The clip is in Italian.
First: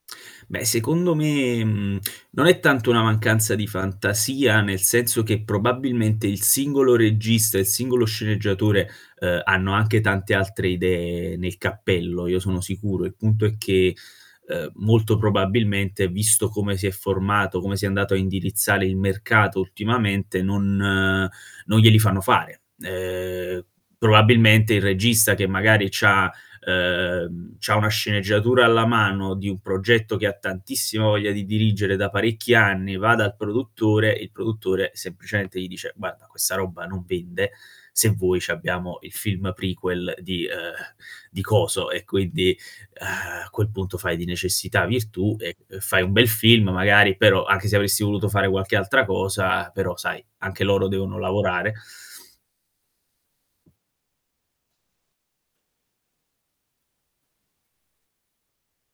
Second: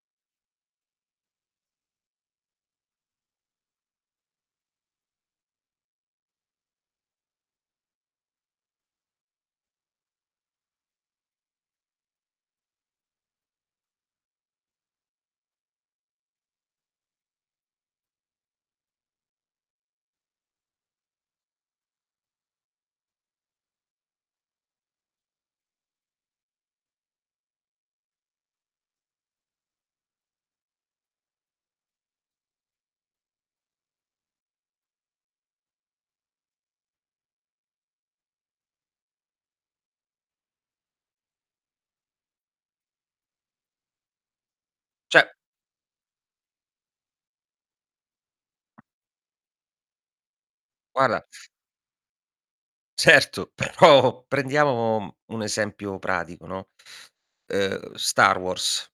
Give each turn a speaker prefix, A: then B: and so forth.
A: Beh secondo me, mhmm, non è tanto una mancanza di fantasia, nel senso che probabilmente il singolo regista e il singolo sceneggiatore, ehm, hanno anche tante altre idee nel cappello, io sono sicuro. Il punto è che, ehm, molto probabilmente, visto come si è formato, come si è andato a indirizzare il mercato ultimamente, non non glieli fanno fare. Ehm, probabilmente, il regista che magari c'ha, ehm, c'ha una sceneggiatura alla mano di un progetto che ha tantissima voglia di dirigere da parecchi anni, va dal produttore e il produttore semplicemente gli dice: "Guarda questa roba non vende. Se vuoi c'abbiamo il film prequel di ehm, di coso." e quindi, a quel punto fai di necessità
B: Cioè
A: virtù e e fai un bel film magari, però, anche se avresti voluto fare qualche altra cosa però, sai, anche loro devono
B: Guarda
A: lavorare.
B: Certo, però prendiamo un esempio pratico, no, ehm, Star Wars.